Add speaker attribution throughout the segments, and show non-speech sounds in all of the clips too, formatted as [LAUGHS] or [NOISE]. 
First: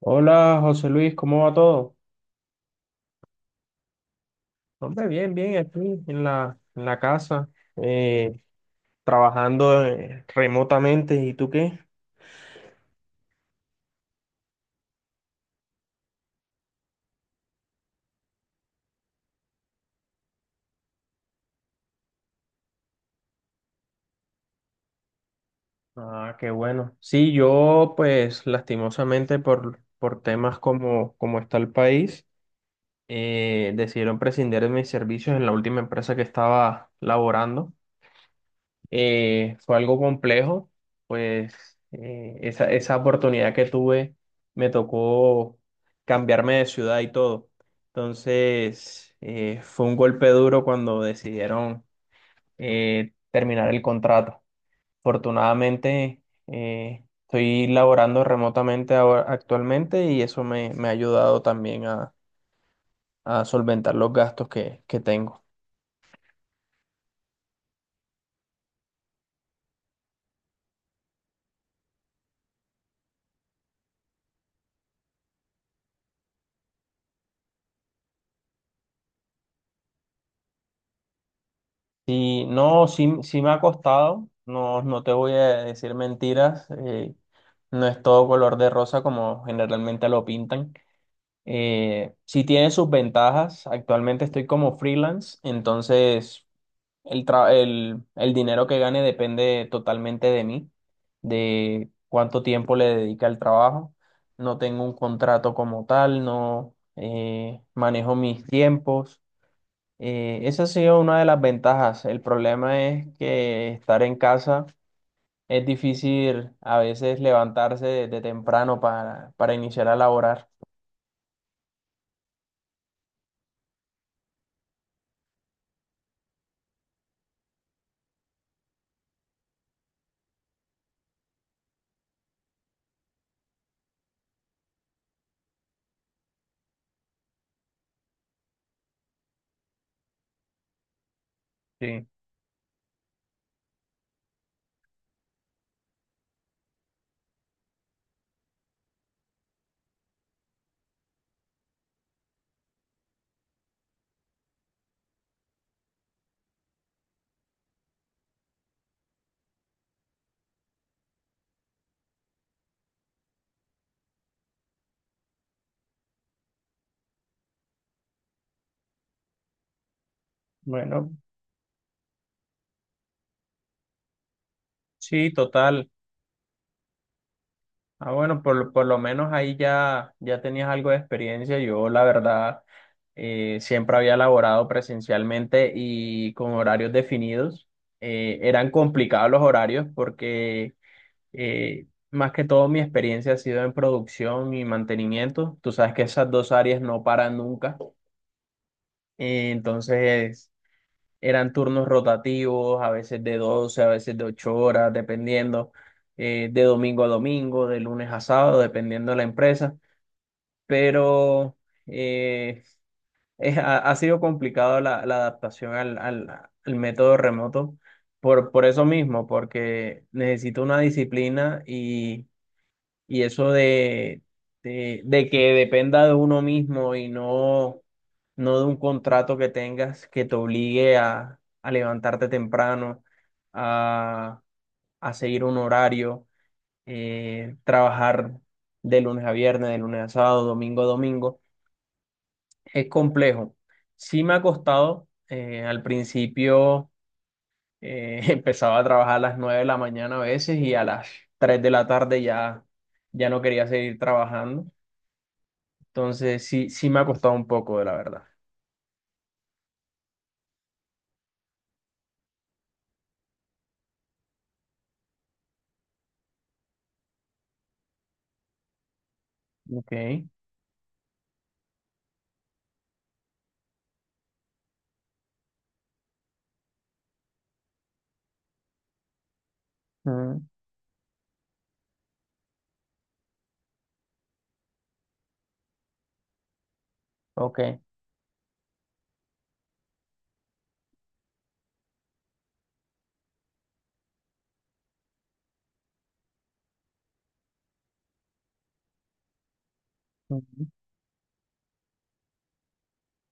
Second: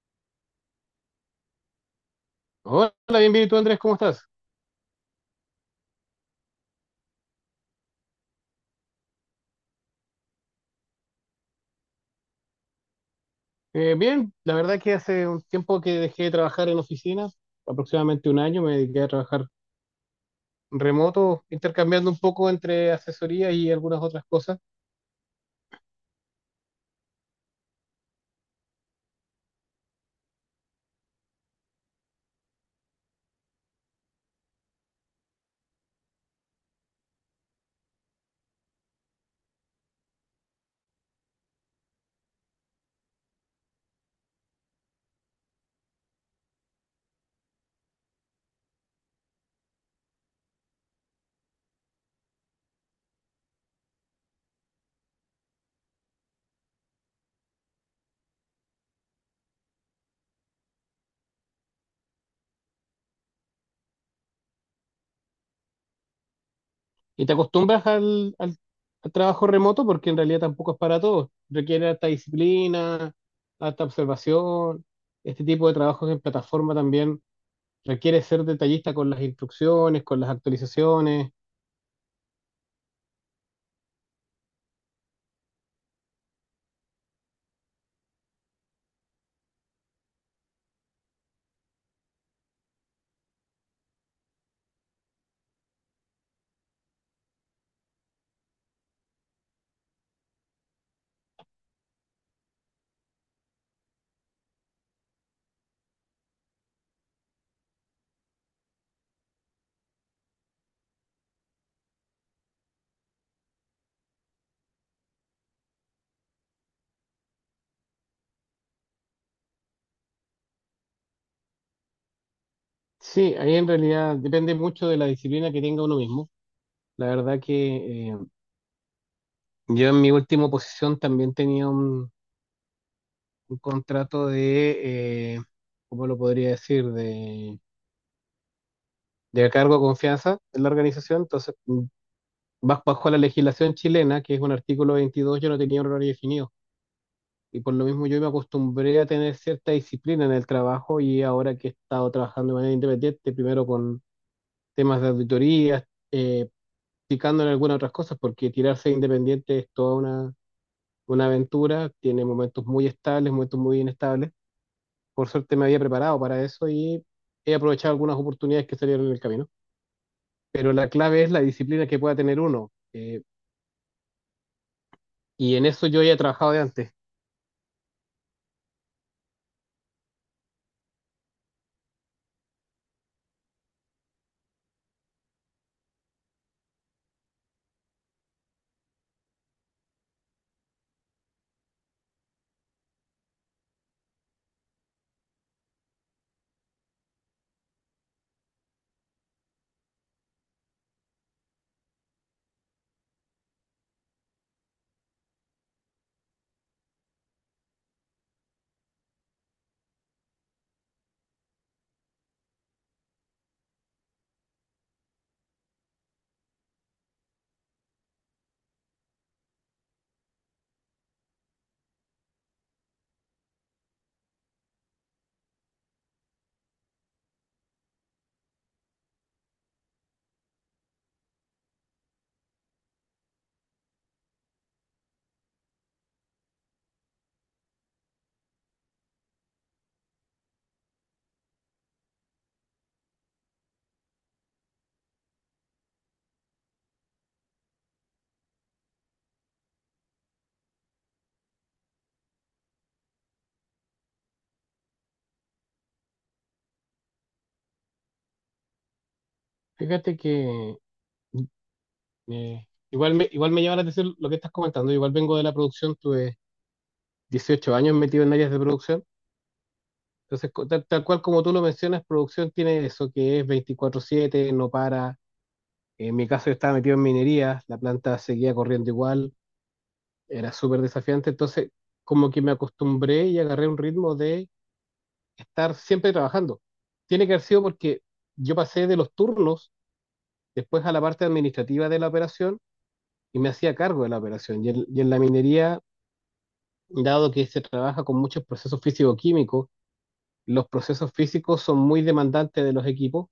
Speaker 1: Hola José Luis, ¿cómo va todo?
Speaker 2: Hola, ¿bienvenido tú, Andrés? ¿Cómo estás?
Speaker 1: Hombre, bien, bien, aquí en la casa, eh, trabajando remotamente. ¿Y tú qué?
Speaker 2: Bien, la verdad que hace un tiempo que dejé de trabajar en oficinas, aproximadamente un año, me dediqué a trabajar remoto, intercambiando un poco entre asesoría y algunas otras cosas.
Speaker 1: Ah, qué bueno. Sí, yo pues lastimosamente por temas como está el país, decidieron prescindir de mis servicios en la última empresa que estaba laborando. Fue algo complejo, pues esa oportunidad que tuve me tocó cambiarme de ciudad y todo. Entonces, fue un golpe duro cuando decidieron terminar el contrato. Afortunadamente, estoy laborando remotamente ahora, actualmente y eso me ha ayudado también a solventar los gastos que tengo.
Speaker 2: Y te acostumbras al trabajo remoto porque en realidad tampoco es para todos. Requiere alta disciplina, alta observación. Este tipo de trabajos en plataforma también requiere ser detallista con las instrucciones, con las actualizaciones.
Speaker 1: Sí, no, sí, sí me ha costado, no, no te voy a decir mentiras, no es todo color de rosa como generalmente lo pintan. Sí tiene sus ventajas, actualmente estoy como freelance, entonces el dinero que gane depende totalmente de mí, de cuánto tiempo le dedica al trabajo. No tengo un contrato como tal, no manejo mis tiempos. Esa ha sido una de las ventajas. El problema es que estar en casa es difícil a veces levantarse de temprano para iniciar a laborar.
Speaker 2: Sí, ahí en realidad depende mucho de la disciplina que tenga uno mismo. La verdad que yo en mi última posición también tenía un contrato de, ¿cómo lo podría decir? De cargo de confianza en la organización. Entonces,
Speaker 1: Sí,
Speaker 2: bajo la legislación chilena, que es un artículo 22, yo no tenía un horario definido. Y por lo mismo yo me acostumbré a tener cierta disciplina en el trabajo y ahora que he estado trabajando de manera independiente, primero con temas de auditorías, eh, picando en algunas otras cosas, porque tirarse independiente es toda una aventura, tiene momentos muy estables, momentos muy inestables. Por suerte me había preparado para eso y he aprovechado algunas oportunidades que salieron en el camino. Pero la
Speaker 1: bueno,
Speaker 2: clave es la disciplina que pueda tener uno. eh,
Speaker 1: sí,
Speaker 2: y en eso
Speaker 1: total.
Speaker 2: yo ya he trabajado de antes.
Speaker 1: Ah, bueno, por lo menos ahí ya tenías algo de experiencia. Yo, la verdad, siempre había laborado presencialmente y con horarios definidos. Eran complicados los horarios porque más que todo, mi experiencia ha sido en producción y mantenimiento. Tú sabes que esas dos áreas no paran nunca. Entonces, eran turnos rotativos, a veces de 12 a veces de 8 horas, dependiendo, de domingo a domingo, de lunes a sábado, dependiendo de la empresa. Pero eh, [LAUGHS] ha sido complicado la adaptación al método remoto por eso mismo, porque necesito una disciplina y eso de que dependa de uno mismo y no de un contrato que tengas que te obligue a levantarte temprano, a, a seguir un horario, trabajar de lunes a viernes, de lunes a sábado, domingo a domingo, es complejo. Sí me ha costado, al principio [LAUGHS] empezaba a trabajar a las 9 de la mañana a veces y a las 3 de la tarde ya, ya no quería seguir trabajando. Entonces, sí, sí me ha costado un poco, de la verdad.
Speaker 2: Fíjate que igual me llama la atención lo que estás comentando. Igual vengo de la producción, tuve 18 años metido en áreas de producción.
Speaker 1: Ok.
Speaker 2: Entonces, tal cual como tú lo mencionas, producción tiene eso que es 24/7 no para. En mi caso yo estaba metido en minería, la planta seguía corriendo igual.
Speaker 1: Mm.
Speaker 2: Era súper desafiante, entonces como que me acostumbré y agarré un ritmo de estar siempre trabajando. Tiene que haber sido
Speaker 1: Ok.
Speaker 2: porque yo pasé de los turnos después a la parte administrativa de la operación y me hacía cargo de la operación. Y en la minería, dado que se trabaja con muchos procesos físico-químicos, los
Speaker 1: Mm.
Speaker 2: procesos físicos son muy demandantes de los equipos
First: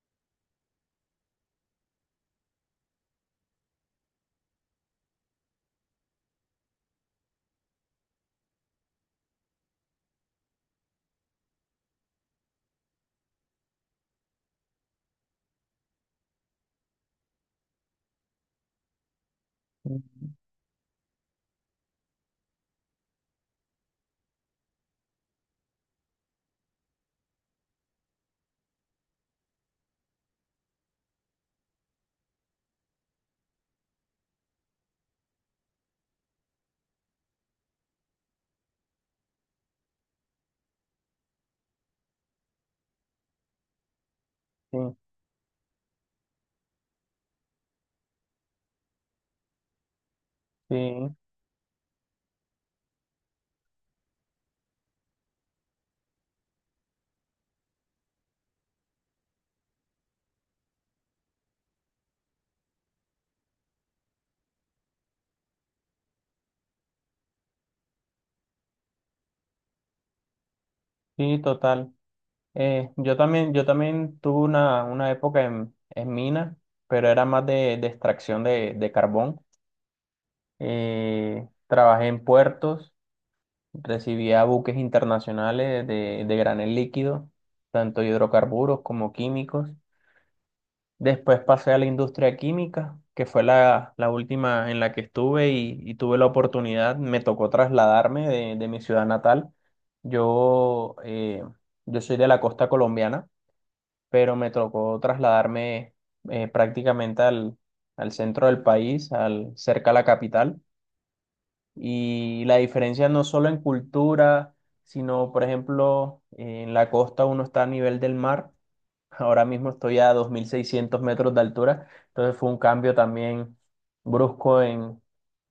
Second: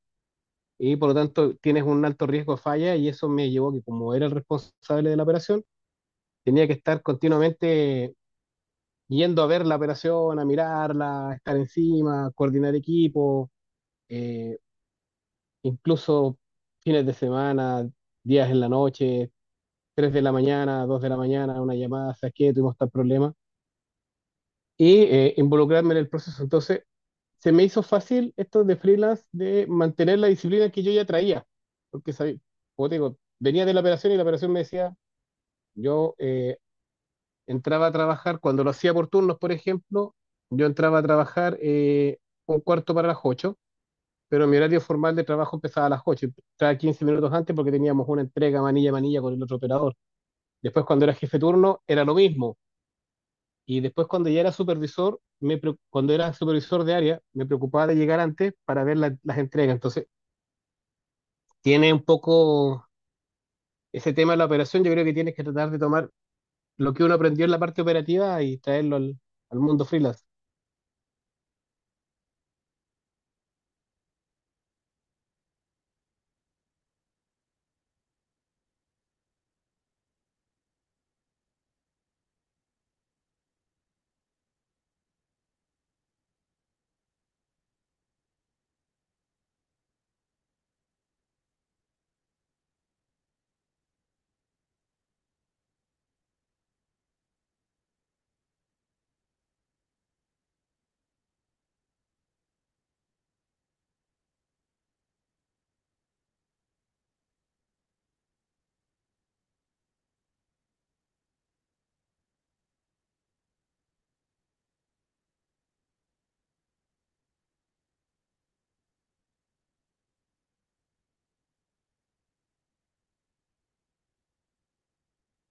Speaker 2: y por lo tanto tienes un alto riesgo de falla y eso me llevó a que como era el responsable de la operación, tenía que estar continuamente yendo a ver la operación, a mirarla, a estar encima, coordinar equipo, eh, incluso fines de semana, días en la noche, 3 de
Speaker 1: Mm.
Speaker 2: la mañana, 2 de la mañana, una llamada, ¿sabes qué? Tuvimos tal problema, y involucrarme en el proceso. Entonces, se me hizo fácil esto de freelance, de mantener la disciplina que yo ya traía, porque sabía, como te digo, venía de la operación y la operación me decía, yo entraba a trabajar, cuando lo hacía por turnos, por ejemplo, yo entraba a trabajar un cuarto para las 8, pero mi
Speaker 1: Sí,
Speaker 2: horario formal de trabajo empezaba a las 8, entraba 15 minutos antes porque teníamos una entrega manilla a manilla con el otro operador. Después cuando
Speaker 1: sí,
Speaker 2: era jefe de turno era lo mismo. Y después cuando ya era supervisor, cuando era supervisor de área, me preocupaba de llegar antes para ver las entregas. Entonces, tiene un poco ese tema de la operación, yo creo que tienes que tratar de tomar lo que uno aprendió en la parte operativa y traerlo al mundo freelance.
Speaker 1: sí, total. Yo también, yo también tuve una época en mina, pero era más de extracción de carbón. Trabajé en puertos, recibía buques internacionales de granel líquido, tanto hidrocarburos como químicos. Después pasé a la industria química, que fue la última en la que estuve y tuve la oportunidad, me tocó trasladarme de mi ciudad natal. Yo, yo soy de la costa colombiana, pero me tocó trasladarme prácticamente al, al centro del país, al, cerca a la capital. Y la diferencia no solo en cultura, sino, por ejemplo, en la costa uno está a nivel del mar. Ahora mismo estoy a 2.600 metros de altura, entonces fue un cambio también brusco en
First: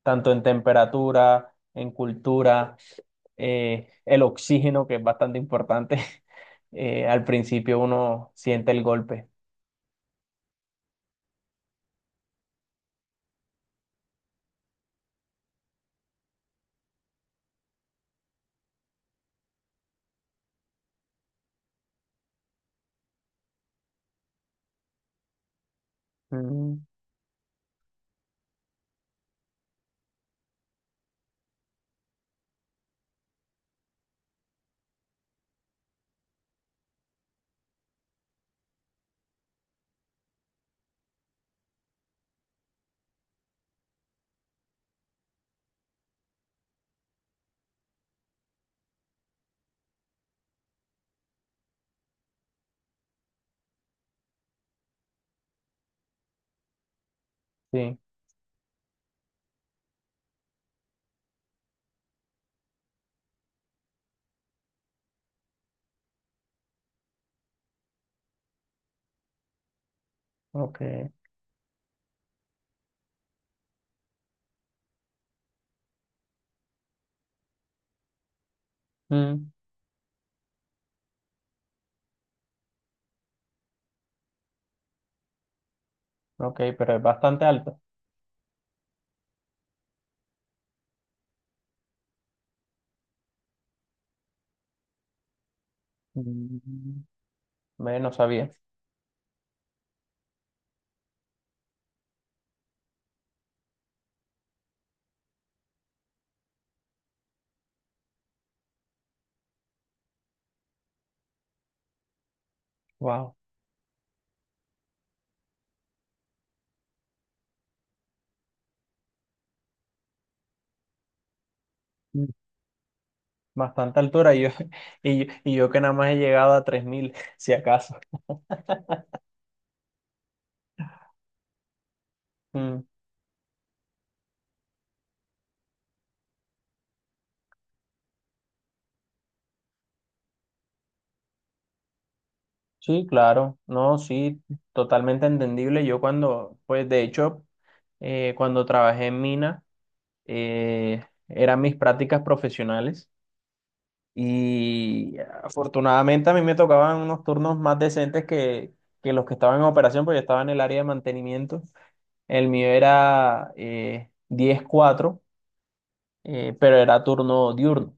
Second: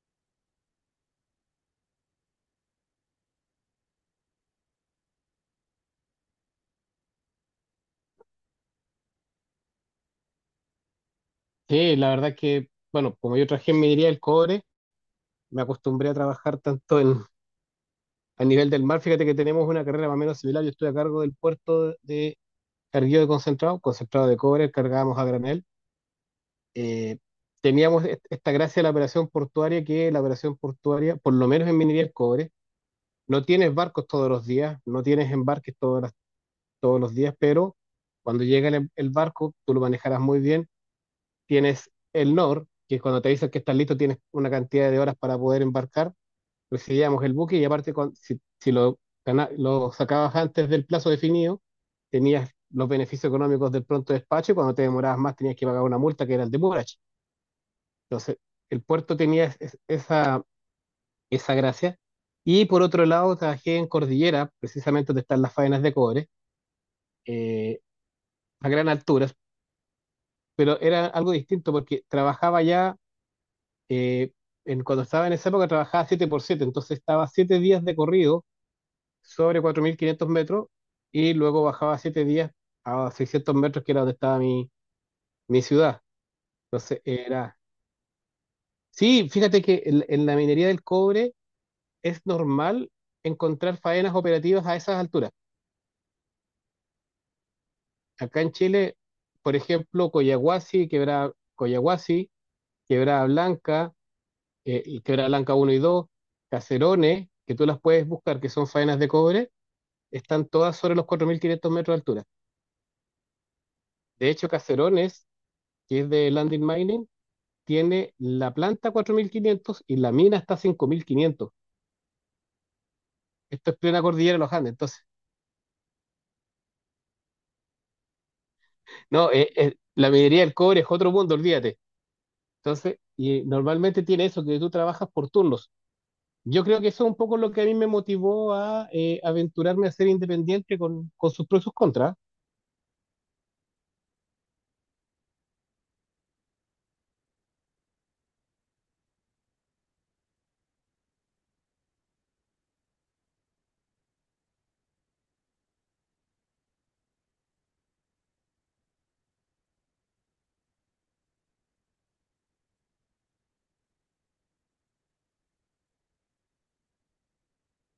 Speaker 1: tanto en temperatura, en cultura, el oxígeno, que es bastante importante. [LAUGHS] Al principio uno siente el golpe.
Speaker 2: Sí, la verdad que, bueno, como yo traje en minería el cobre, me acostumbré a trabajar tanto a nivel del mar. Fíjate que tenemos una carrera más o menos similar. Yo estoy a cargo del puerto de carguillo de concentrado, concentrado de cobre, cargábamos a granel.
Speaker 1: Mm,
Speaker 2: Eh, teníamos esta gracia de la operación portuaria, que la operación portuaria, por lo menos en minería del cobre, no tienes barcos todos los días, no tienes embarques todos los días, pero cuando llega el barco, tú lo manejarás muy bien, tienes el NOR, que cuando te dicen que estás listo tienes una cantidad de horas para poder embarcar, recibíamos el buque y aparte si lo sacabas antes del plazo definido, tenías los beneficios económicos del pronto despacho y cuando te demorabas más tenías que pagar una multa que era el demurrage.
Speaker 1: sí,
Speaker 2: Entonces, el puerto tenía esa gracia. Y por otro lado, trabajé en Cordillera, precisamente donde están las faenas de cobre, eh, a gran alturas, pero
Speaker 1: ok.
Speaker 2: era algo distinto porque trabajaba ya, eh, cuando estaba en esa época trabajaba 7 por 7, entonces estaba 7 días de corrido
Speaker 1: Mm,
Speaker 2: sobre 4.500 metros y luego bajaba 7 días a 600 metros, que era donde estaba mi ciudad.
Speaker 1: ok, pero es
Speaker 2: Entonces
Speaker 1: bastante
Speaker 2: era.
Speaker 1: alto.
Speaker 2: Sí, fíjate que en la minería del cobre es normal encontrar faenas operativas a esas alturas.
Speaker 1: Mm, ve, no
Speaker 2: Acá en
Speaker 1: sabía.
Speaker 2: Chile, por ejemplo, Collahuasi, Quebrada, Collahuasi, Quebrada Blanca, y Quebrada Blanca uno y 2, Caserones, que tú las puedes buscar, que son faenas de cobre, están todas sobre los 4.500 metros de altura.
Speaker 1: Wow.
Speaker 2: De hecho, Caserones, que es de Landing Mining, tiene la planta 4.500 y la mina está a 5.500.
Speaker 1: Mm.
Speaker 2: Esto es
Speaker 1: Bastante
Speaker 2: plena cordillera
Speaker 1: altura.
Speaker 2: de
Speaker 1: Y yo,
Speaker 2: los Andes.
Speaker 1: [LAUGHS]
Speaker 2: Entonces,
Speaker 1: y yo que nada más he llegado a 3.000, si acaso.
Speaker 2: no, la minería del cobre es otro mundo, olvídate. Entonces, y normalmente tiene eso, que tú trabajas por turnos. Yo creo que eso es un poco lo que a mí me motivó a aventurarme a ser independiente con, sus pros y sus contras.
Speaker 1: Sí, claro, no, sí, totalmente entendible. Yo cuando, pues de hecho, cuando trabajé en mina, eran mis prácticas profesionales y afortunadamente a mí me tocaban unos turnos más decentes que los que estaban en operación, porque yo estaba en el área de mantenimiento. El mío era 10-4, pero era turno diurno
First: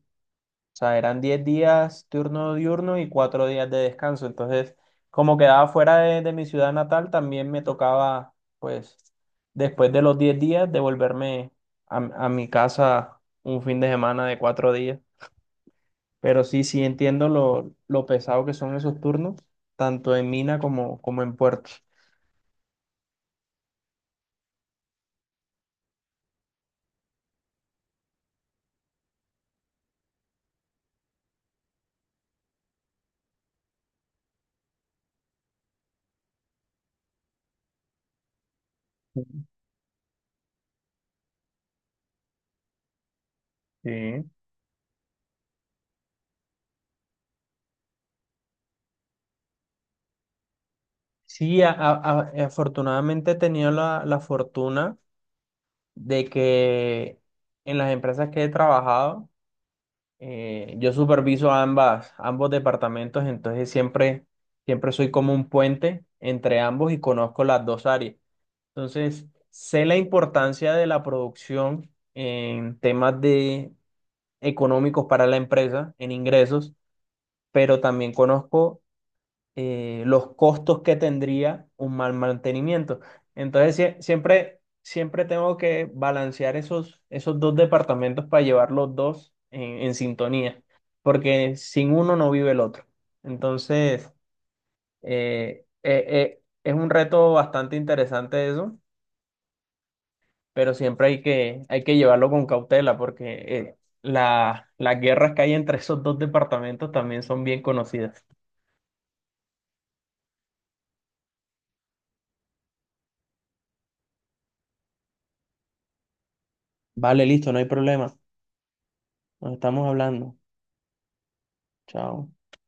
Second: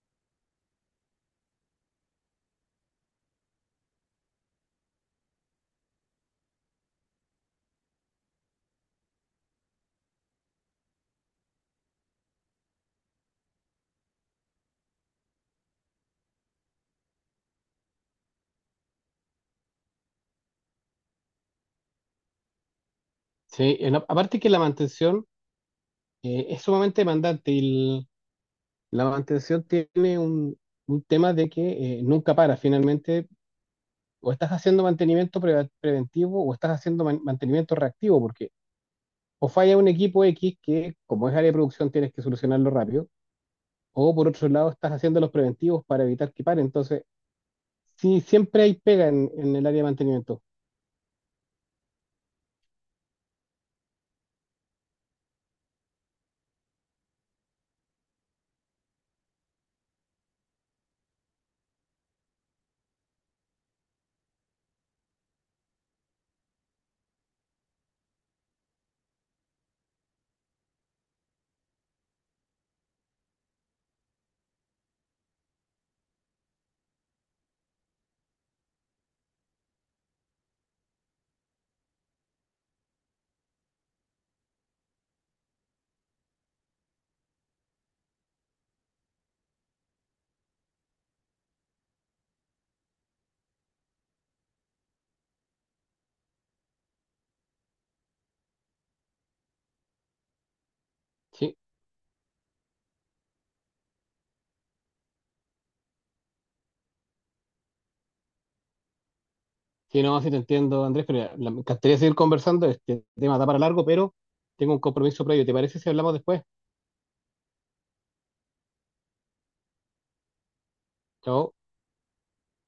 Speaker 1: sea, eran 10 días turno diurno y 4 días de descanso. Entonces, como quedaba fuera de mi ciudad natal, también me tocaba, pues, después de los 10 días, devolverme a mi casa un fin de semana de 4 días. Pero sí, sí entiendo lo pesado que son esos turnos, tanto en mina como, como en puerto.
Speaker 2: Sí, aparte que la mantención es sumamente demandante y la mantención tiene un tema de que nunca para. Finalmente, o estás haciendo mantenimiento preventivo o estás haciendo mantenimiento reactivo, porque o falla un equipo X que, como es área de producción, tienes que solucionarlo rápido, o por
Speaker 1: Sí.
Speaker 2: otro lado, estás haciendo los preventivos para evitar que pare. Entonces, sí, siempre hay pega en el área de mantenimiento.
Speaker 1: Sí, afortunadamente he tenido la fortuna de que en las empresas que he trabajado, yo superviso ambos departamentos, entonces siempre, siempre soy como un puente entre ambos y conozco las dos áreas. Entonces, sé la importancia de la producción en temas de económicos para la empresa, en ingresos, pero también conozco los costos que tendría un mal mantenimiento. Entonces, siempre, siempre tengo que balancear esos dos departamentos para llevar los dos en sintonía, porque sin uno no vive el otro. Entonces, es un reto bastante interesante eso, pero siempre hay
Speaker 2: Sí,
Speaker 1: hay que llevarlo con cautela, porque las guerras que hay entre esos dos departamentos también son bien conocidas.
Speaker 2: sí, no, sí te entiendo, Andrés, pero ya, me encantaría seguir conversando. Este tema da para largo, pero tengo un compromiso previo. ¿Te parece si hablamos después?
Speaker 1: Vale, listo, no hay problema. Nos estamos hablando.
Speaker 2: Chao.
Speaker 1: Chao.